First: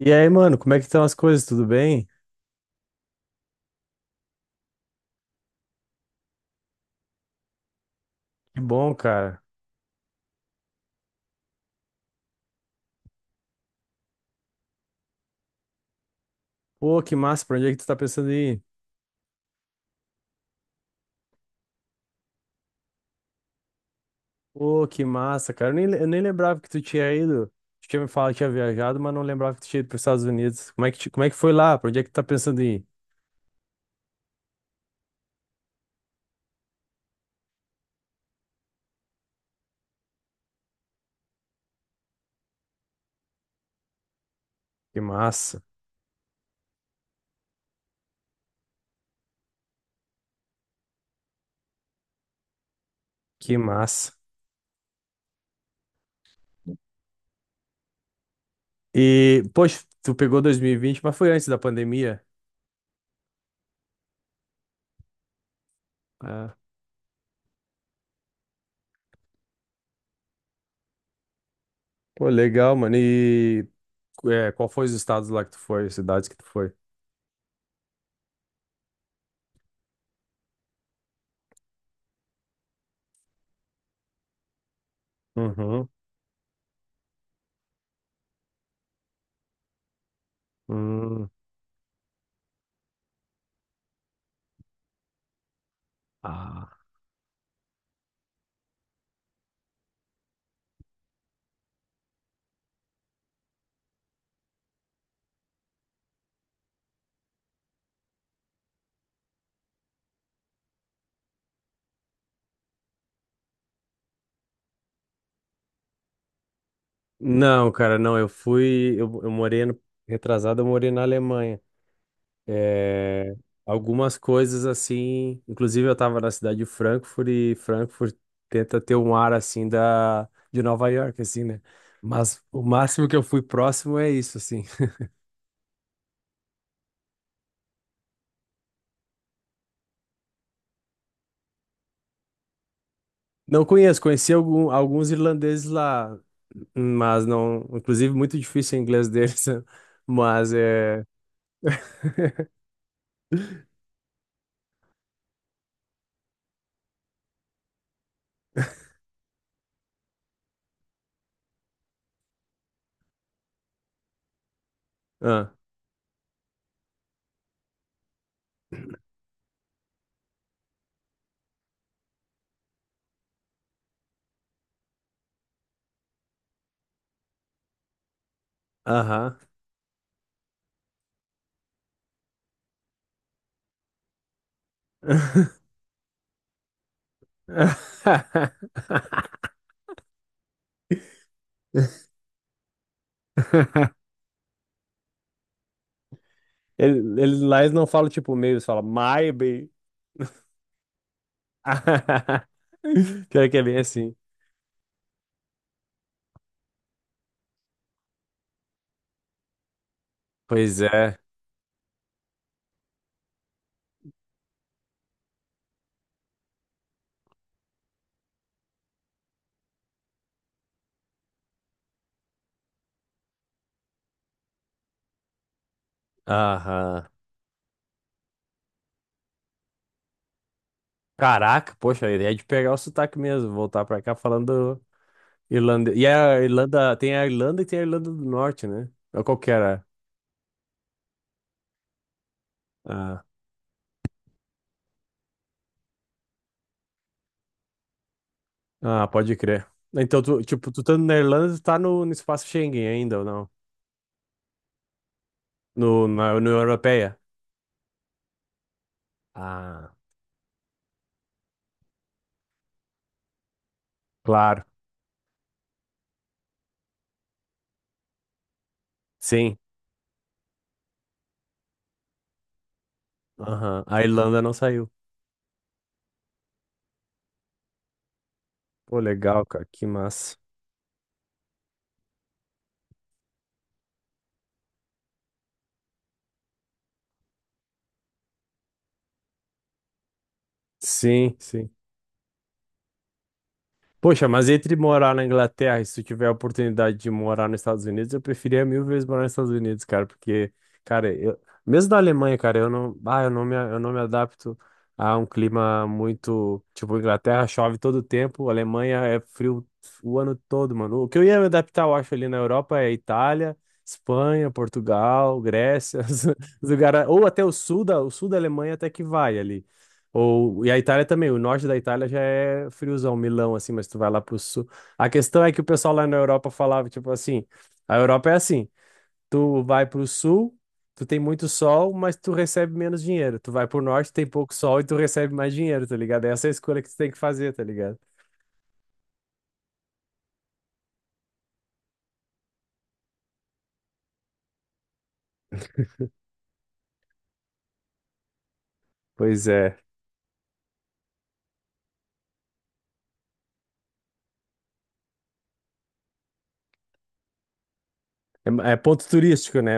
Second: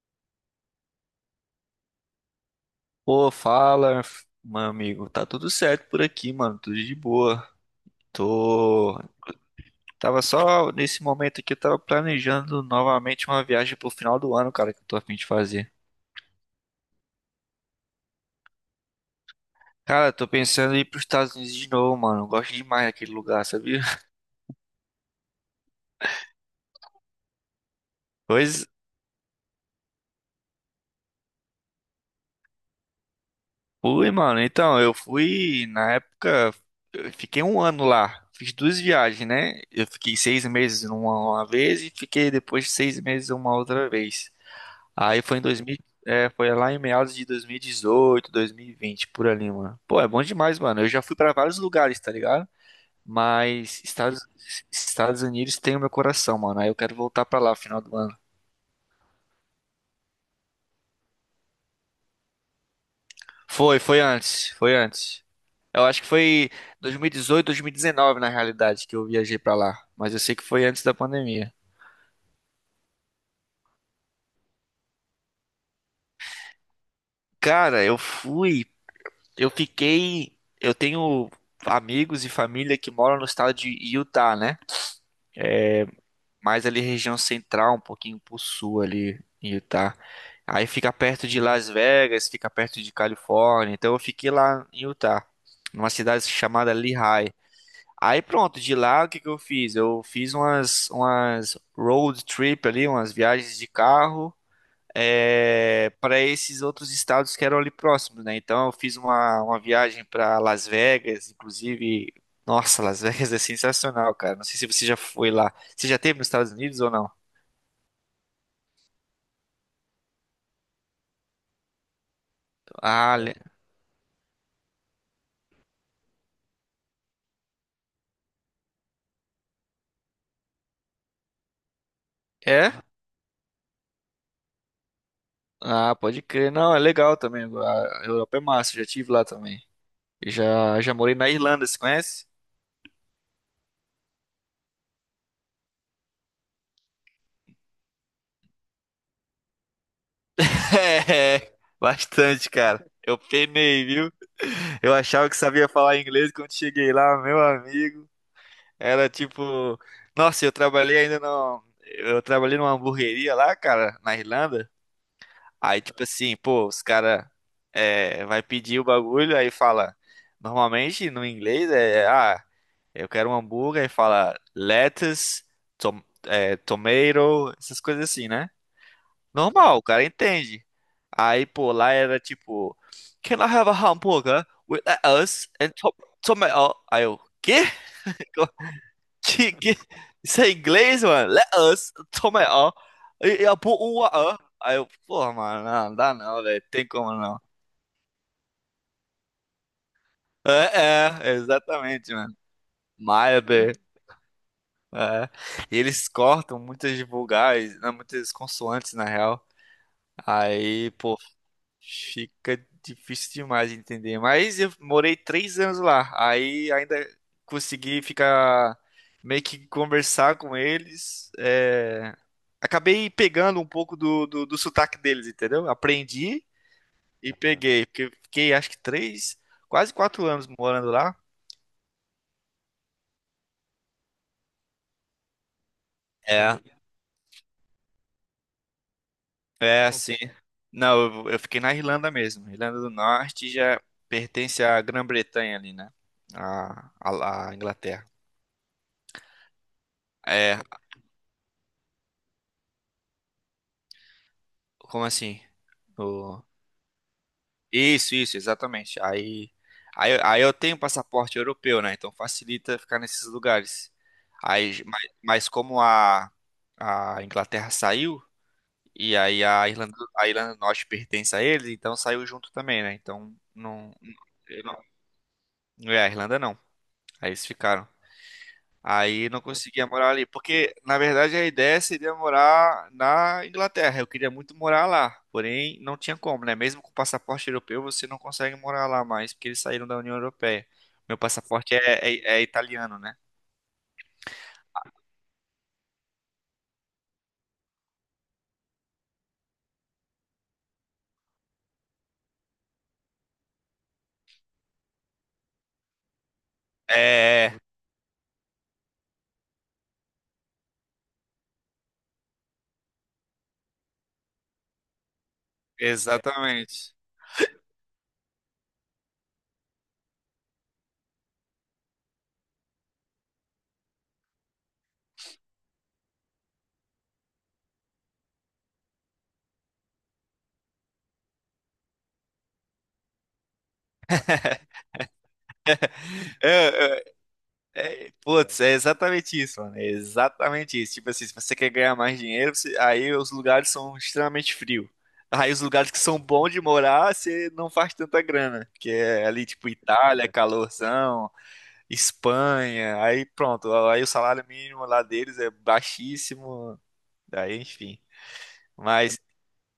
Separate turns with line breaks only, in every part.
E aí, mano, como é que estão as coisas? Tudo bem?
Pô, fala, meu amigo. Tá tudo certo por aqui, mano. Tudo de boa.
Que bom,
Tô.
cara.
Tava só nesse momento aqui, eu tava planejando novamente uma viagem pro final do ano, cara, que eu tô a fim de fazer.
Pô, que massa, pra onde é que tu tá pensando em ir?
Cara, tô pensando em ir pros Estados Unidos de novo, mano. Eu gosto demais daquele lugar, sabia?
Pô, que massa, cara. Eu nem lembrava que tu tinha ido. Tu tinha me falado que tinha
Pois
viajado, mas não lembrava que tu tinha ido pros Estados Unidos. Como é que foi lá? Pra onde é que tu tá pensando em ir?
fui, mano. Então, eu fui na época. Eu fiquei um ano lá. Fiz 2 viagens, né? Eu fiquei 6 meses numa uma vez e fiquei depois 6 meses uma outra vez.
Que
Aí foi em
massa,
2000, é, foi lá em meados de dois mil e dezoito, 2020, por ali, mano. Pô, é bom demais, mano. Eu já fui pra vários lugares, tá ligado?
que
Mas
massa.
Estados Unidos tem o meu coração, mano. Aí eu quero voltar pra lá no final do ano.
E, poxa, tu pegou 2020, mas foi antes da pandemia.
Foi, foi antes, foi antes. Eu acho que foi
Ah,
dois mil e dezoito, dois mil e 2019, na realidade, que eu viajei pra lá, mas eu sei que foi antes da pandemia.
pô, legal, mano. E, qual foi os estados lá que tu foi, as cidades que tu foi?
Cara, eu fui, eu fiquei, eu tenho amigos e família que moram no estado de Utah, né?
Uhum.
Mais ali região central, um pouquinho pro sul ali em Utah. Aí fica perto
Hum.
de Las Vegas, fica perto de Califórnia. Então eu fiquei lá em Utah, numa cidade chamada
Ah.
Lehigh. Aí pronto, de lá o que que eu fiz? Eu fiz umas road trip ali, umas viagens de carro para esses outros estados que eram ali próximos, né? Então eu fiz uma viagem para Las Vegas, inclusive. Nossa, Las Vegas é sensacional, cara. Não sei se você já foi lá. Você já esteve nos Estados Unidos ou não?
Não, cara, não. Eu fui. Eu morei ano retrasado, eu morei na Alemanha.
Ah,
É, algumas coisas assim. Inclusive, eu tava na cidade de Frankfurt e Frankfurt tenta ter um ar assim de Nova York, assim, né? Mas o
é?
máximo que eu fui próximo é isso, assim.
Ah, pode crer. Não, é legal também. A Europa é massa, eu já tive lá também. Eu já morei na Irlanda, você conhece?
Não conheço, conheci alguns irlandeses lá, mas não. Inclusive, muito difícil o inglês deles, né? Mas é.
É, bastante, cara. Eu penei, viu? Eu achava que sabia falar inglês quando cheguei lá, meu amigo. Era tipo, nossa, eu trabalhei ainda no, eu trabalhei numa hamburgueria lá, cara, na Irlanda.
Ah,
Aí tipo assim, pô, os cara é, vai pedir o bagulho, aí fala, normalmente no inglês é, ah, eu quero um hambúrguer, aí fala lettuce, tomato, essas coisas assim, né?
aham.
Normal, o cara entende. Aí, pô, lá era tipo, Can I have a hamburger with lettuce and to tomato? Aí eu, quê? Que, que- isso é inglês, mano? Let us. Toma aí, ó. E eu pôr um ó. Aí eu, porra, mano, não, não dá não, velho. Tem como
Eles
não.
lá eles não falam tipo meio, eles falam my baby.
É, é, exatamente, mano.
Pior que é
Maybe.
bem assim.
É. E eles cortam muitas de vogais, né, muitas consoantes, na real.
Pois
Aí,
é.
pô, fica difícil demais de entender. Mas eu morei 3 anos lá. Aí ainda consegui ficar meio que conversar com eles. Acabei pegando um pouco do sotaque deles, entendeu? Aprendi
Aham.
e peguei. Porque eu fiquei acho que três, quase 4 anos morando lá.
Caraca, poxa, a ideia é de pegar o sotaque mesmo, voltar pra cá falando irlandês. E a
É,
Irlanda, tem a Irlanda e tem a Irlanda do Norte, né? Ou qual que era?
é. Pô, sim. Não, eu fiquei na Irlanda mesmo. Irlanda do
Ah,
Norte já pertence à Grã-Bretanha ali, né? A Inglaterra.
ah, pode crer. Então,
É.
tipo, tu tá na Irlanda, tu tá no espaço Schengen ainda, ou não?
Como assim?
No, na
O-
União Europeia?
Isso, isso, exatamente. Aí,
Ah,
aí, aí eu tenho passaporte europeu, né? Então facilita ficar nesses lugares.
claro.
Aí, mas como a Inglaterra saiu, e aí
Sim.
a Irlanda do Norte pertence a eles, então saiu junto também, né? Então
Aham.
não,
A
não,
Irlanda não
eu
saiu.
não é a Irlanda não. Aí eles ficaram.
Pô,
Aí não
legal, cara, que
conseguia morar ali,
massa.
porque na verdade a ideia seria morar na Inglaterra. Eu queria muito morar lá, porém não tinha como, né? Mesmo com passaporte europeu, você não consegue morar lá mais, porque eles saíram da União Europeia. Meu
Sim, sim.
passaporte é, é italiano, né?
Poxa, mas entre morar na Inglaterra e se tu tiver a oportunidade de morar nos Estados Unidos, eu preferia mil vezes morar nos Estados Unidos, cara, porque, cara, mesmo na Alemanha, cara, eu não, ah, eu não me adapto a um clima muito, tipo, Inglaterra
É,
chove todo o tempo, Alemanha é frio o ano todo, mano. O que eu ia me adaptar, eu acho, ali na Europa é Itália, Espanha, Portugal,
é,
Grécia, os
exatamente.
lugares, ou até o sul da Alemanha até que vai ali. Ou, e a Itália também, o norte da Itália já é friozão, Milão, assim, mas tu vai lá pro sul. A questão é que o pessoal lá na Europa falava, tipo assim, a Europa é assim, tu vai pro sul, tu tem muito sol, mas tu recebe menos dinheiro. Tu vai pro norte, tem pouco sol e tu recebe mais dinheiro, tá ligado? Essa é a escolha que tu
É, é.
tem que fazer, tá ligado?
É, putz, é exatamente isso, mano. É exatamente isso. Tipo assim, se você quer ganhar mais dinheiro, aí os lugares são extremamente frios. Aí os lugares que são bons de morar, você não faz tanta grana. Que é
Pois
ali, tipo,
é.
Itália, calorzão, Espanha. Aí pronto, aí o salário mínimo lá deles é baixíssimo. Aí, enfim.
É, ponto
Mas,
turístico, né?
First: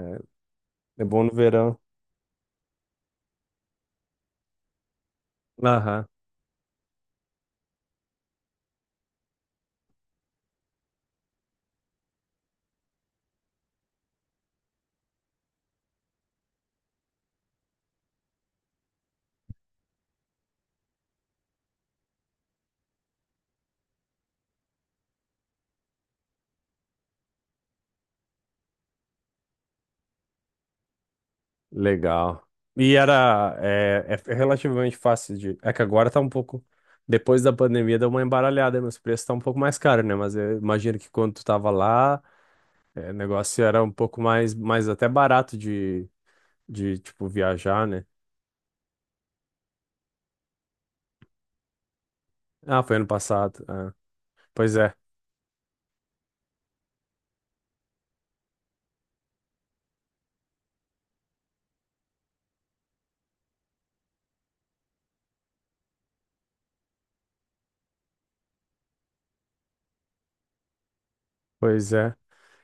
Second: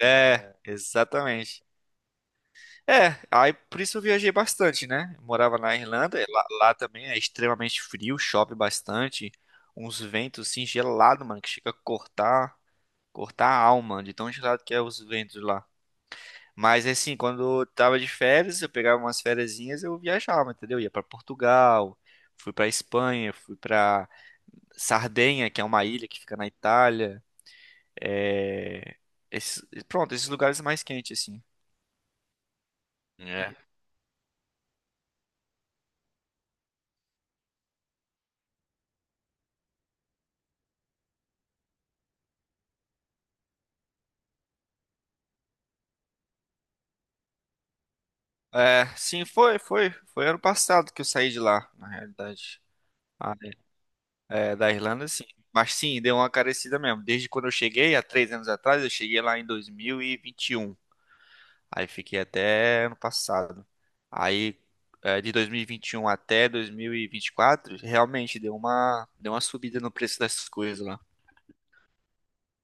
é,
É, é bom no
exatamente.
verão.
É, aí por isso eu viajei bastante, né? Eu morava na
Aham.
Irlanda, e lá também é extremamente frio, chove bastante, uns ventos assim gelados, mano, que chega a cortar, cortar a alma de tão gelado que é os ventos lá. Mas assim, quando eu tava de férias, eu pegava umas fériasinhas, eu viajava, entendeu? Ia pra Portugal, fui pra Espanha, fui pra Sardenha, que é uma ilha que fica na Itália. É... Pronto, esses lugares mais quentes assim.
Legal. E era
É.
é relativamente fácil de. É que agora tá um pouco. Depois da pandemia deu uma embaralhada, nos preços tá um pouco mais caro, né? Mas eu imagino que quando tu tava lá, o negócio era um pouco mais até barato de, tipo, viajar, né?
É, sim, foi, foi. Foi ano passado que eu saí de lá, na realidade.
Ah, foi ano
Ah, é.
passado. Ah.
É, da
Pois é,
Irlanda, sim. Mas sim, deu uma carecida mesmo. Desde quando eu cheguei, há 3 anos atrás, eu cheguei lá em 2021. Aí fiquei até ano passado. Aí, de 2021 até 2024, realmente deu uma subida no preço das coisas lá.
pois é.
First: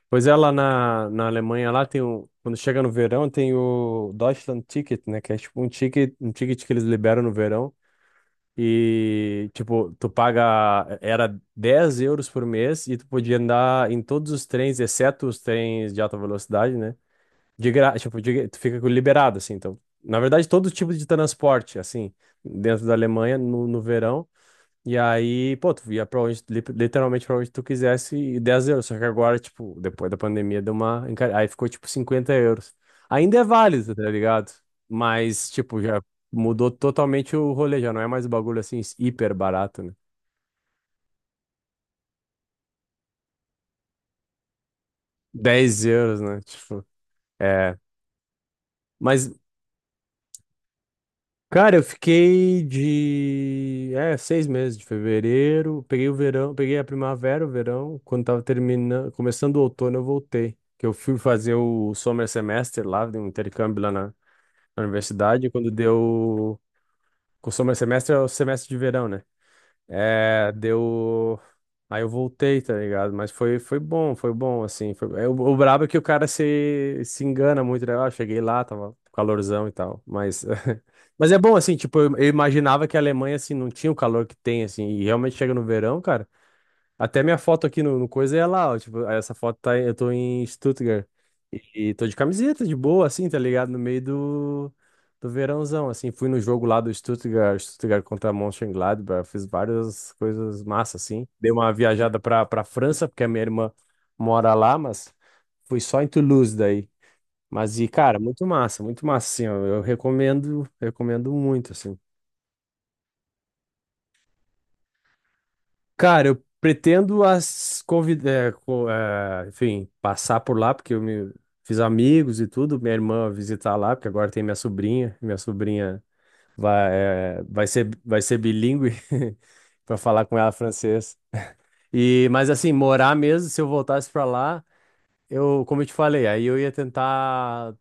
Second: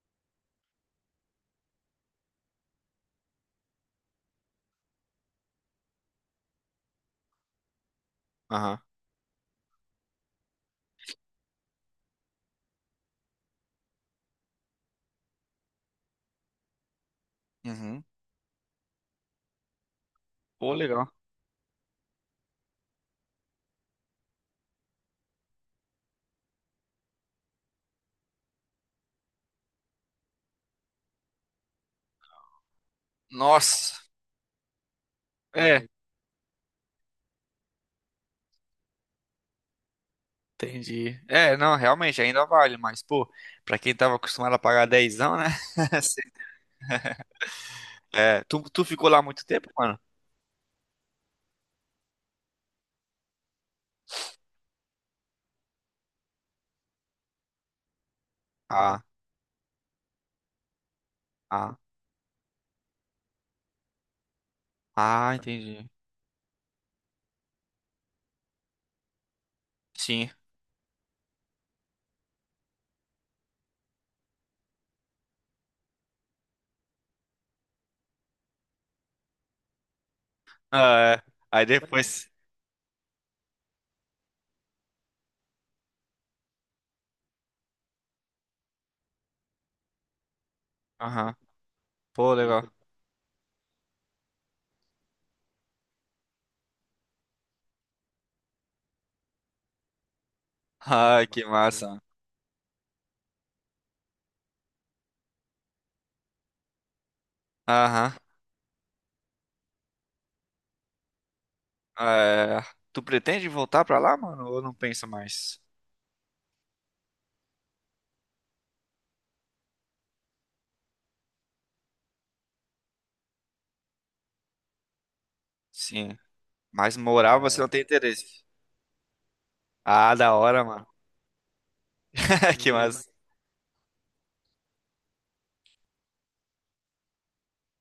Pois é, lá na Alemanha, lá tem o. Quando chega no verão, tem o Deutschland Ticket, né? Que é tipo um ticket que eles liberam no verão.
Aham.
E, tipo, tu paga, era 10 euros por mês e tu podia andar em todos os trens, exceto os trens de alta velocidade, né? De gra...
Uhum.
tipo, de- Tu fica liberado, assim. Então, na verdade, todo
Pô,
tipo de
legal.
transporte, assim, dentro da Alemanha, no verão. E aí, pô, tu ia pra onde, literalmente pra onde tu quisesse e 10 euros. Só que agora, tipo, depois da pandemia deu uma. Aí ficou tipo 50 euros. Ainda é válido,
Nossa.
tá ligado? Mas, tipo,
É.
já mudou totalmente o rolê, já não é mais o bagulho assim, hiper barato, né?
Entendi. É, não, realmente ainda vale, mas, pô, pra quem tava acostumado a pagar dezão, né?
dez euros,
Sim.
né? Tipo, é.
É, tu ficou lá
Mas
muito tempo, mano?
cara, eu fiquei 6 meses de fevereiro, peguei o verão, peguei a primavera, o verão, quando tava
Ah,
terminando, começando o outono eu voltei, que eu fui fazer
ah,
o summer semester lá, de um intercâmbio lá na
ah,
universidade, e quando
entendi.
deu, o summer semester é o semestre de verão, né?
Sim.
É, deu. Aí eu voltei, tá ligado? Mas foi bom, foi bom, assim. O brabo é que o cara se engana muito, né? Ah, eu cheguei lá, tava calorzão e tal. Mas,
Ah,
mas
é.
é bom,
Aí
assim, tipo, eu
depois.
imaginava que a Alemanha, assim, não tinha o calor que tem, assim. E realmente chega no verão, cara. Até minha foto aqui no coisa é lá, ó. Tipo, essa foto tá, eu tô em Stuttgart.
Aham.
E tô de
Pô,
camiseta,
legal.
de boa, assim, tá ligado? No meio do verãozão, assim. Fui no jogo lá do Stuttgart contra Mönchengladbach. Fiz várias coisas massa, assim.
Ai, que
Dei uma
massa.
viajada pra França, porque a minha irmã mora lá, mas fui só em Toulouse daí. Mas, e,
Aham.
cara, muito massa, assim, ó. Eu recomendo, recomendo muito, assim.
É. Tu pretende voltar pra lá, mano? Ou não pensa mais?
Cara, eu pretendo as convidar, enfim, passar por lá, porque eu me fiz amigos e tudo. Minha irmã visitar lá, porque agora tem minha sobrinha. Minha sobrinha
Sim.
vai,
Mas morar
eh,
você
vai
não tem
ser, vai ser
interesse?
bilíngue para
Ah,
falar
da
com ela
hora, mano.
francês. E, mas assim,
Que massa.
morar mesmo, se eu voltasse para lá, como eu te falei, aí eu ia tentar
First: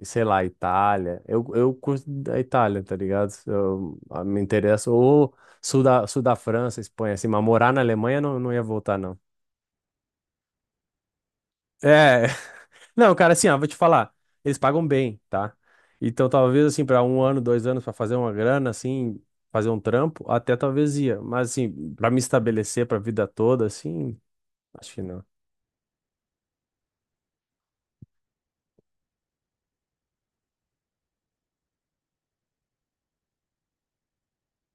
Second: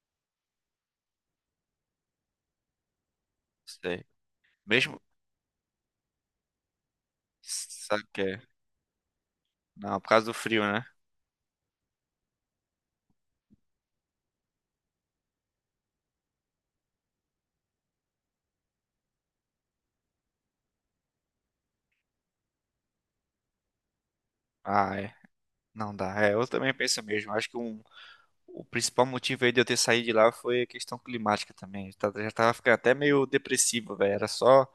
e sei lá, Itália. Eu curto a Itália, tá ligado?
Sei.
Me interessa.
Mesmo.
Ou sul da, França, Espanha, assim, mas morar na
Sabe o
Alemanha
que
não,
é?
não ia voltar, não.
Não, por causa do frio, né?
É, não, cara, assim, ó, vou te falar, eles pagam bem, tá? Então, talvez, assim, pra um ano, 2 anos, pra fazer uma grana, assim, fazer um trampo, até talvez ia. Mas, assim, pra me estabelecer pra vida toda, assim, acho
Ah,
que
é.
não.
Não dá. É, eu também penso mesmo. Acho que o principal motivo aí de eu ter saído de lá foi a questão climática também. Já tava ficando até meio depressivo, velho. Era só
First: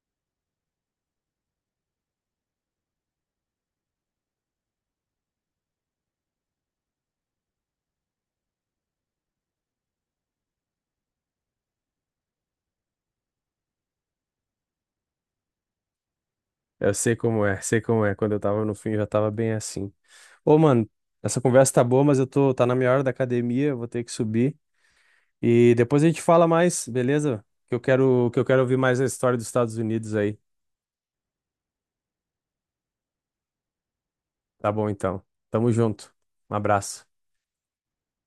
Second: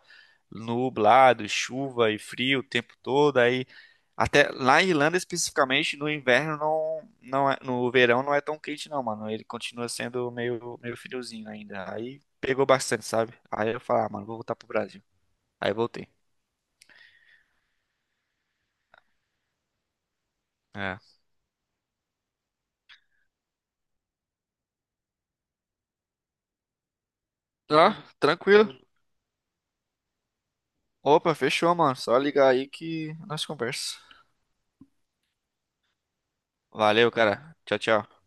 nublado, chuva e frio o tempo todo. Aí, até lá em Irlanda especificamente, no inverno não, não é, no verão não é tão quente não, mano. Ele continua sendo meio, meio friozinho ainda. Aí pegou bastante, sabe? Aí eu falei, ah, mano, vou voltar pro Brasil. Aí voltei.
Eu sei como é, sei como é. Quando eu tava no fim, eu já tava bem assim. Ô, mano,
É.
essa conversa tá boa, mas tá na minha hora da academia, eu vou ter que subir. E depois a gente fala mais, beleza? Que eu
Tá,
quero, que eu quero
tranquilo.
ouvir mais a história dos Estados Unidos aí.
Opa, fechou, mano. Só ligar aí que nós conversa.
Tá bom, então. Tamo junto. Um abraço.
Valeu, cara. Tchau, tchau.